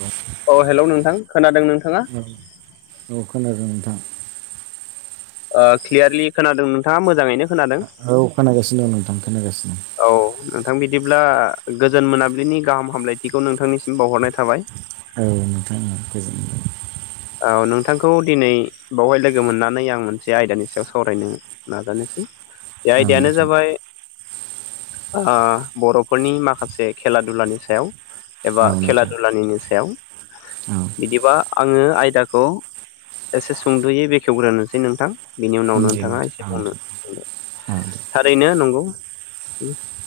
औ अ हेल' नोंथां खोनादों नोंथाङा? औ औ खोनादों नोंथां ओ क्लियारलि खोनादों नोंथाङा मोजाङैनो? खोनादों औ खोनागासिनो दं नोंथां खोनागासिनो दं औ नोंथां बिदिब्ला गोजोन मोनाबिलिनि गाहाम हामलायथिखौ नोंथांनिसिम बावहरनाय थाबाय। औ नोंथां गोजोनथों औ नोंथांखौ दिनै बावहाय लोगो मोननानै आं मोनसे आयदानि सायाव सावरायनो नाजानोसै बे औ आयदायानो नोंथां जाबाय ओ बर'फोरनि माखासे खेला दुलानि सायाव एबा औ खेला नोंथां दुलानिनो सायाव औ बिदिबा आङो दाखौ एसे सुंद'यै बेखेवग्रोनोसै नोंथां। बिनि उनाव दे नोंथाङा एसे नोंथां औ बुंनो नोंथां बुंदो। औ दे थारैनो नंगौ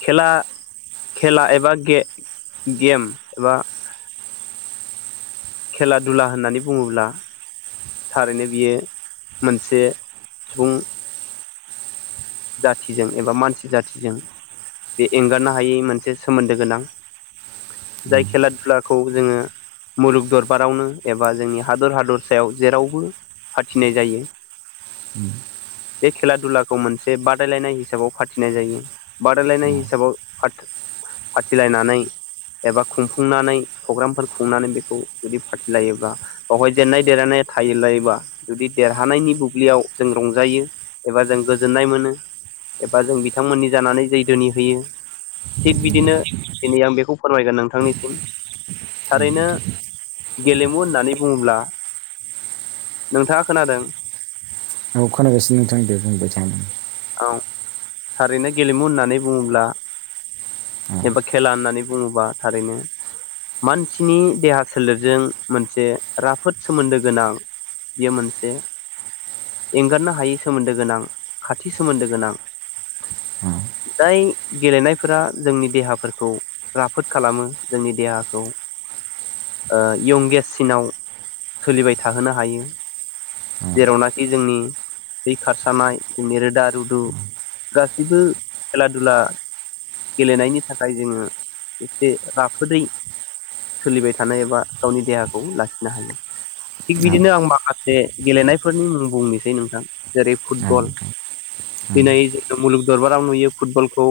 खेला खेला एबा गे गेम एबा खेला दुला होननानै बुङोब्ला थारैनो बियो मोनसे सुबुं जाथिजों एबा मानसि जाथिजों बे एंगारनो हायै मोनसे सोमोन्दो गोनां। जाय उम खेला दधुलाखौ जोङो मुलुग दरबारावनो एबा जोंनि हादर हादरसायाव जेरावबो फाथिनाय जायो उम बे खेला दुलाखौ मोनसे से बादायलायनाय हिसाबाव फाथिनाय जायो औ बादायलायनाय हिसाबाव फाथिलायनानै एबा खुंफुंनानै प्रग्रामफोर खुंनानै बेखौ जुदि फाथिलायोब्ला बेवहाय जेननाय देरायनाय थायो लायोबा जुदि देरहानायनि बुब्लियाव जों रंजायो। एबा जों गोजोननाय मोनो एबा जों बिथांमोननि जानानै जै दोनि होयो। थिग उम बिदिनो दिनै आं बेखौ फोरमायगोन नोंथांनिसिम औ थारैनो नोंथां गेलेमु होननानै बुङोब्ला नोंथाङा खोनादों? औ खोनागासिनो नोंथां दे बुंबायथा। औ थारैनो गेलेमु होननानै बुङोब्ला औ एबा खेला होननानै बुङोबा थारैनो मानसिनि देहा सोलेरजों मोनसे राफोद सोमोन्दो गोनां। बेयो मोनसे एंगारनो हायै सोमोन्दो गोनां। खाथि सोमोन्दो गोनां। औ जाय गेलेनायफोरा जोंनि देहाफोरखौ राफोद खालामो जोंनि देहाखौ ओ यंगेस्टसिनाव सोलिबाय थाहोनो हायो। औ जेरावनाखि जोंनि थै खारसानाय जोंनि रोदा रुदु गासिबो खेला दुला गेलेनायनि थाखाय जोङो एसे राफोदै सोलिबाय थानाय एबा गावनि देहाखौ लाखिनो हायो। थिग औ बिदिनो आं माखासे गेलेनायफोरनि मुं बुंनोसै नोंथां जेरै औ फुटबल नोंथां औ दिनै जोङो मुलुग दरबाराव नुयो फुटबलखौ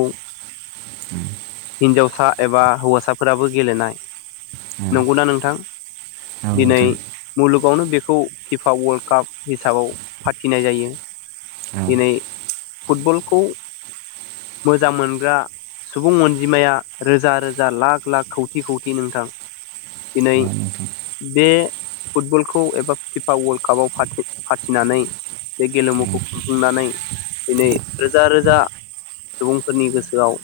हिन्जावसा एबा हौवासाफोराबो गेलेनाय। नंगौना नोंथां? औ दिनै नोंथां मुलुगावनो बेखौ फिफा वर्ल्ड काप हिसाबाव फाथिनाय जायो। औ दिनै फुटबलखौ मोजां मोनग्रा सुबुं अनजिमाया रोजा रोजा लाख लाख खौथि खौथि नोंथां। दिनै अ नोंथां। बे फुटबलखौ एबा फिफा वर्ल्ड कापाव फाथि फाथिनानै बे उम औ गेलेमुखौ खुंनानै दिनै रोजा रोजा सुबुंफोरनि गोसोआव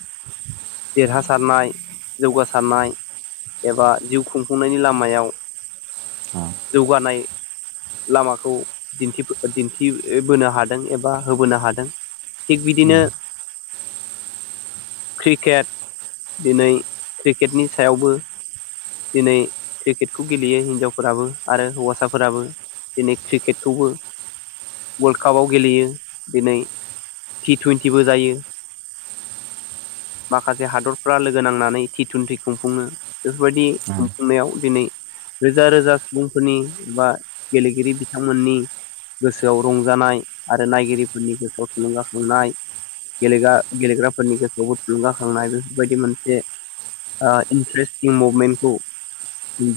देरहासारनाय जौगासारनाय एबा जिउ खुंफुंनायनि लामायाव औ जौगानाय लामाखौ दिथि दिन्थिबोनो हादों। एबा होबोनो हादों थिग बिदिनो क्रिकेट दिनै क्रिकेटनि सायावबो दिनै क्रिकेटखौ गेलेयो हिनजावफोराबो आरो हौवासाफोराबो दिनै क्रिकेटखौबो वर्लड कापाव गेलेयो दिनै टि थुइनथिबो जायो। माखासे हादरफ्रा लोगो नांनानै थि थुनथि खुंफुङनो बेफोरबायदि खुंफुंनायाव दिनै रोजा रोजा सुबुंफोरनि एबा गेलेगिरि बिथांमोननि गोसोआव रंजानाय आरो नायगिरिफोरनि गोसोआव थुलुंगाखांनाय गेलेगा गेलेग्राफोरनि गोसोआवबो थुलुंगाखांनाय बेफोरबायदि मोनसे ओ इन्ट्रेन्सथिं मुभमेन्टखौ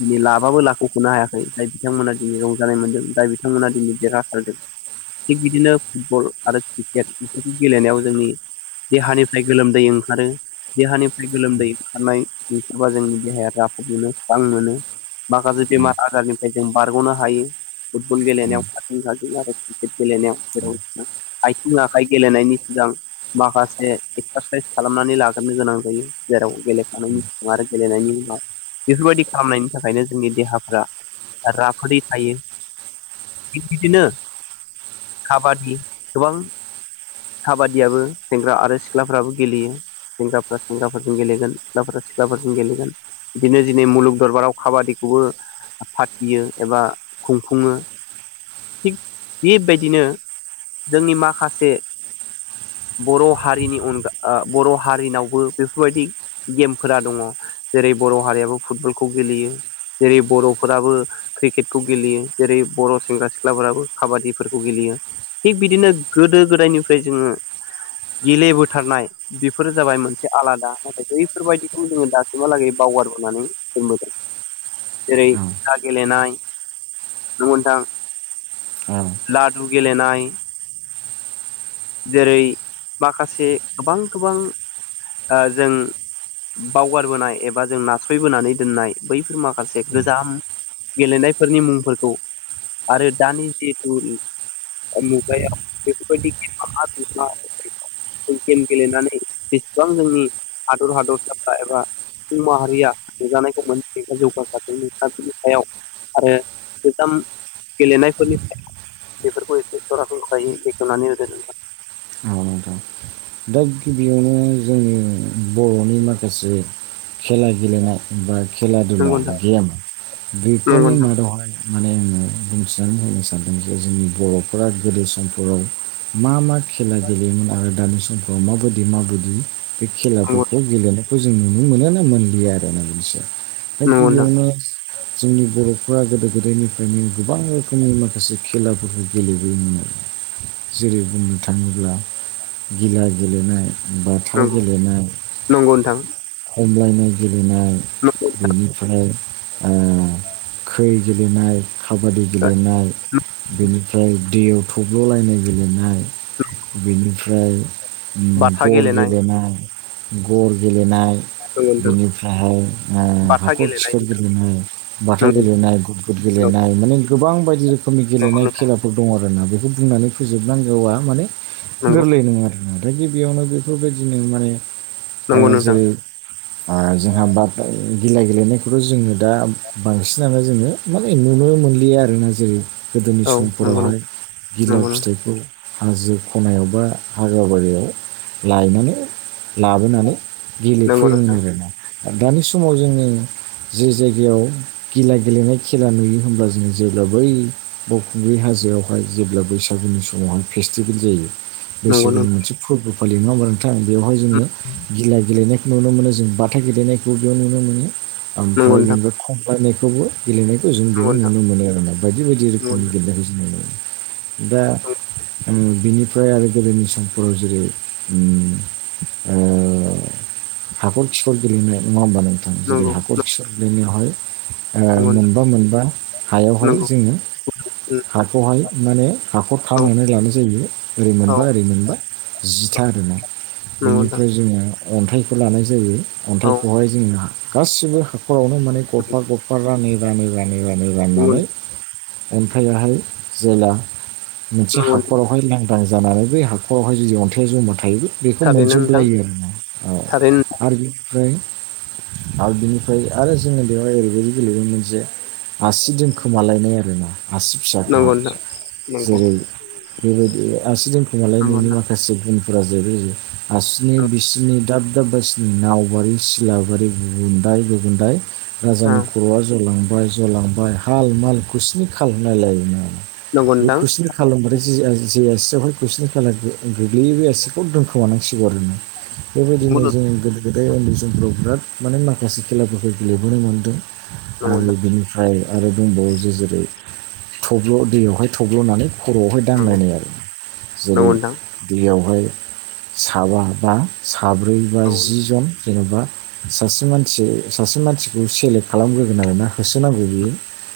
दिनै लाबाबो लाख ख'नो हायाखै जाय बिथांमोना दिनै रंजानाय मोनदों जाय बिथांमोना दिनै देरहाथारदों। थिग बिदिनो फुटबल आरो क्रिकेट बेफोरखौ गेलेनायाव जोंनि देहानिफ्राय गोलोमदै ओंखारो। देहानिफ्राय गोलोमदै ओंखारनाय नओंसखारबा [unintelligible] जोंनि देहाया राफोद मोनो स्रां मोनो माखासे बेमार आजारनिफ्राय जों बारग'नो हायो फुटबल गेलेनायाव खाथिं खाथिं आरो ककेट गेलेनायाव जेराव औ आथिं आखाइ गेलेनायनि सिगां माखासे एक्सारसाइस खालामनानै लागोरनो गोनां जायो। जेराव गेलेखांनायनि उ आरो गेलेनायनि उनाव बेफोरबायदि खालामनायनि थाखायनो जोंनि देहाफ्रा राफोदै थायो थिग बिदिनो खाबादि गोबां खाबादियाबो सेंग्रा आरो सिख्लाफ्राबो गेलेयो। सेंग्राफ्रा सेंग्राफोरजों गेलेगोन सिख्लाफोरा सिख्लाफोरजों गेलेगोन। बिदिनो दिनै मुलुग दरबाराव खाबादिखौबो फाथियो एबा खुंफुङो थिग बेबायदिनो जोंनि माखासे बर' हारिनि अनगा ओ बर' हारिनावबो बेफोरबायदि गेमफोरा दङ जेरै बर' हारियाबो फुटबलखौ गेलेयो। जेरै बर'फोराबो क्रिकेटखौ गेलेयो। जेरै बर' सेंग्रा सिख्लाफोराबो खाबादिफोरखौ गेलेयो थिग बिदिनो गोदो गोदायनिफ्राय जोङो गेलेबोथारनाय बेफोरो जाबाय मोनसे आलादा नाथाय बैफोरबायदिखौ जोङो दासिमहालागै बावगारबोनानै [unintelligible] जेरै हा गेलेनाय नथां [unintelligible] [inaudible] लादु गेलेनाय जेरै माखासे गोबां गोबां ओ जों बावगारबोनाय एबा जों नास्रयबोनानै दोननाय बैफोर माखासे गोजाम गेलेनायफोरनि मुंफोरखौ आरो दानि जिहेथु अु गायाव [unintelligible] बे बदि [unintelligible] बे गेम गेलेनानै जेसेबां नोंनि हादर हादरसाफ्रा एबा सुबुं माहारिया नुजानायखौ मोन जौगासारादों नोंथाननि सायाव। आरो गोजाम गेलेनायफोरनि थाखाय। बेफोरखौ एसे सरासनस्रायै बेखवनानानै होदो नोंथा। [unintelligible] बेयावनो जोंनि बर'नि माखासे। खेला गेलेनाय बा खेला- दुला नंगौ नोंथां गेम नंगौ बेफोरनि नोंथां मादाव होन। माने आङो बुंथिनानै होनो सानदों जे जोंनि बर'फोरा गोदो समफोराव। मा मा खेला गेलेयोमोन आरो दानि समफ्राव माबायदि माबायदि बे खेलाफोरखौ गेलेनो खौ जों नुनो मोनो ना मोनलि आरो मोनसिआ दा नंगौ नोंथां गिबियावनो जोंनि बर'फोरा गोदो गोदायनिफ्रायनो गोबां रोखोमनि माखासे खेलाफोरफोरखौ गेलेबोयोमोनो आरो जेरै बुंनो थाङोब्ला गिला गेलेनाय बाथा गेलेनाय नंगौ नोंथां हमलायनाय गेलेनाय नंगौ। बेनिफ्राय ओ खै गेलेनाय, खाबादि गेलेनाय बेनि। ओमफ्राय दैयाव थब्ल'लायनाय गेलेनाय। बेनिफ्राय बाथा गर गेलेनाय गेलेनाय-गर गेलेनाय। नंगौ नोंथां बेनिफ्रायहाय ओ बाथा हाखर, गेलेनाय खिखर नोंथां गेलेनाय, बाथा नंगौ गेलेनाय ग। गुुट औ गेलेनाय माने गोबां बायदि रोखोमनि नंगौ गेलेनाय नोंथां खेलाफोर दं आरोना बेखौ बुंनानै फोजोबनांगौआ। माने नंगौ गोरलै नङा आरो नाथाय गिबियावनो बेफोरबायदिनो माने। ओ नंगौ नोंथां जेरै। जोंहा बाद गिला गेलेनायखौथ' जोङो दा बांसिनानो जोङो। माने नुनो मोनलिया आरोना जेरै गोदोनि औ नंगौ नंगौ समफोरावहाय गिला नंगौ नोंथां फिथाइखौ। हाजो खनायाव बा हाग्रा बारियाव लायनानै लाबोनानै। नंगौ गेलेफैयोमोन नोंथां आरोना दानि समाव जोङो। जे जायगायाव गिला गेलेनाय खेला नुयो होनोमब्ला जों जेब्ला बै। बावखुंग्रि हाजोआवहाय जेब्ला बैसागुनि समावहाय। फेस्टिभेल जायो नंगौ बैसागुनि नोंथां मोनसे फोरबो फालियो नङा होनबा नोंथां। थां बेवहाय जोङो गिला गेलेनायखौ नुनो मोनो जों बाथा गेलेनायखौ बेयाव नुनो मोनो। नंगौ ओमफ्राय नोंथां बिनिफ्राय खमलायनायखौबो। गेलेनायखौ जों बेयाव नंगौ नोंथां नुनो मोनो आरोना बायदि-बायदि रोखोमनि गेलेनायखौ जों नुनो मोनो दा। ओम बिनिफ्राय आरो गोदोनि समफोराव जेरै ओम ओ। हाखर-खिखर गेलेनाय नङा होमबा नोंथां? जेरै नंगौ नोंथां हाखर-खिखर गेलेनायावहाय। ओ मोनबा-मोनबा हायावहाय नंगौ नंगौ जोङो। हाखौहाय माने हाखर। खामनानै लानाय जायो ओरै औ मोनबा-ओरै मोनबा जिथा आरोना नंगौ नोंथां बेनिफ्राय। जोङो अन्थाइखौ लानाय जायो। औ अन्थाइखौहाय जोङो गासिबो हाखरावनो माने गरफा-गरफा रानै-रानै। रानै-रानै नंगौ राननानै। ओमफ्रायाहाय जेला। मोनसे नंगौ हाखरावहाय लांदां जानानै बे हाखरावहाय जुदि अन्थाइाव जमा थायो। बेखौ थारैनो नोंथां मोनजोबलायो आरो ना औ थारैनो आरो बिनिफ्राय। आरो बिनिफ्राय आरो जोङो बेवहाय ओरैबायदि गेलेदोंमोन जे। आसि दोनखोमालायनाय आरोना आसि। फिसाखौहाय नंगौ दा? जेरै बेबायदि आसि नंगौ दोनखुमालायनायनि नोंथां माखासे गुनफोरा जोबहोयो। औ हासिनि-बिसिनि दाब-दाब बायसिनि नावबारि-सिलाबारि गुबुन्दाय-गुबुन्दाय। राजानि नंगौ नोंथां खर'आ जलांबाय-जलांबाय हाल-माल खुसिनि खालनायलायोमोन आरो। नंगौ बे नोंथां कुइसिनि खालामबाथाय जे आसियावहाय कुइसिनि खालाम गोग्लैयो बे आसिखौ दोन। खोमानांसिगौ आरोना बेबायदिनो जोंनि गोदो-गोदाय उन्दै समफ्राव बिराद। माने माखासे खेलाफोरखौ गेलेबोनो मोनदों नंगौ नंगौ आरो बिनिफ्राय। आरो दंबावो जे जेरै थब्ल' दैयावहाय थब्ल'नानै खर'आवहाय दांनाय आरो जेरै नोंथां दैयावहाय साबा बा साब्रै बा औ जि जन जेन'बा सासे मानसि सासे मानसिखौ सेलेक्ट खालामग्रोगोन आरोना होसोनांगौ बियो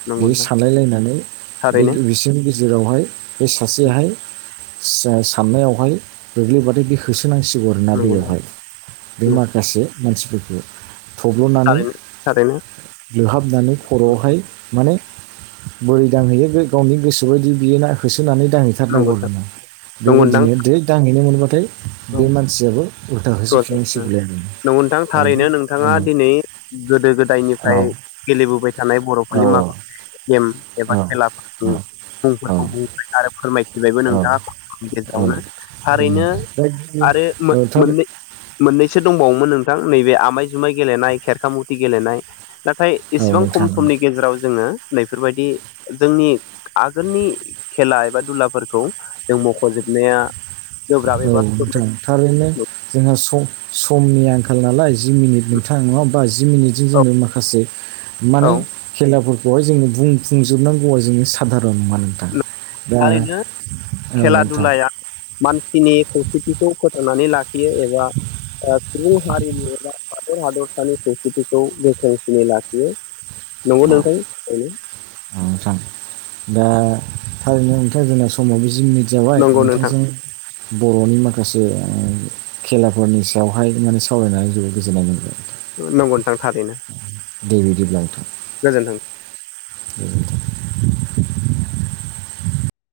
नंगौ बेयो नोंथां सानलायलायनानै बे थारैनो बिसिम गिदिर। जेरावहाय बे सासेहाय सा-साननायावहाय गोग्लैबथाय बि। होसोनांसिगौ आरोना नंगौ नोंथां दैयावहाय बे औ माखासे मानसिफोरखौ। थब्ल'नानै। थारैनो थारैनो लुहाबनानै खर'आवहाय माने बोरै दांहैयो गावनि गोसो गोबायदि बियो होसोनानै नंगौ दांहैथारनांगौ आर नोंथां ना नंगौ नोंथां बेबायदिनो दांहैनो मोनबाथाय औ बे मानसियाबो उल्था होजोबफिननांसिगलाय नंगौ नोंथां थारैनो आरोोना अ नोंथाङा दिनै गोदो गोदायनिफ्राय गेलेबोबाय थानाय औ बर'फोरनि माख गम एबा खेला औ मुंफोरखौ बुंफि आरो फोरमायफिनबायबो औ नोंथाङा खस्नि औ गेजेरावनो थारैनो दा गिबि आरो औ थारै मोननै मोननैसो दंबावोमोन नोंथां नैबे आमाय जुमाय गेलेनाय खेरख मुथि गेलेनाय नाथाय औ एसेबां खम नोंथां समनि गेजेराव जोङो नैफोरबायदि जोंनि आगोलनि खेला एबा दुलाफोरखौ जों मख'जोबनाया गोब्राब औ एबा नोंथां थारैनो जोंहा समनि आंखाल नालाय जि मिनिट नोंथाङा नङा बा जि मिनिटजों औ जोंो माखासे माने औ खेलाफोरखौहाय जोङो बुंफुंजोबनांगौआ जोङो साधारन नङाान नथां दा थारैनो औ खेला नोंथां दुलाया मानसिनि खौसेथिखौ फोथांनानै लाखियो एबा सुबुं हारिनि एबा हादर हादरसानि सस्कृथिखौ बेख्रोंसिै लाखियो नोंगौ थां दा थारैनो ओथां जोंना समाव बे जोंनि जावाय नंगौ नोंथां नोंथांजों बर'नि माखासे खेलाफोरनि सायावहाय माने सावरायनानै जोबोद गोजोननाय मोनगोन नांगौ नोंथां थारैनो दे बिदिब्ला नोंथों गोजोनथोंदों बे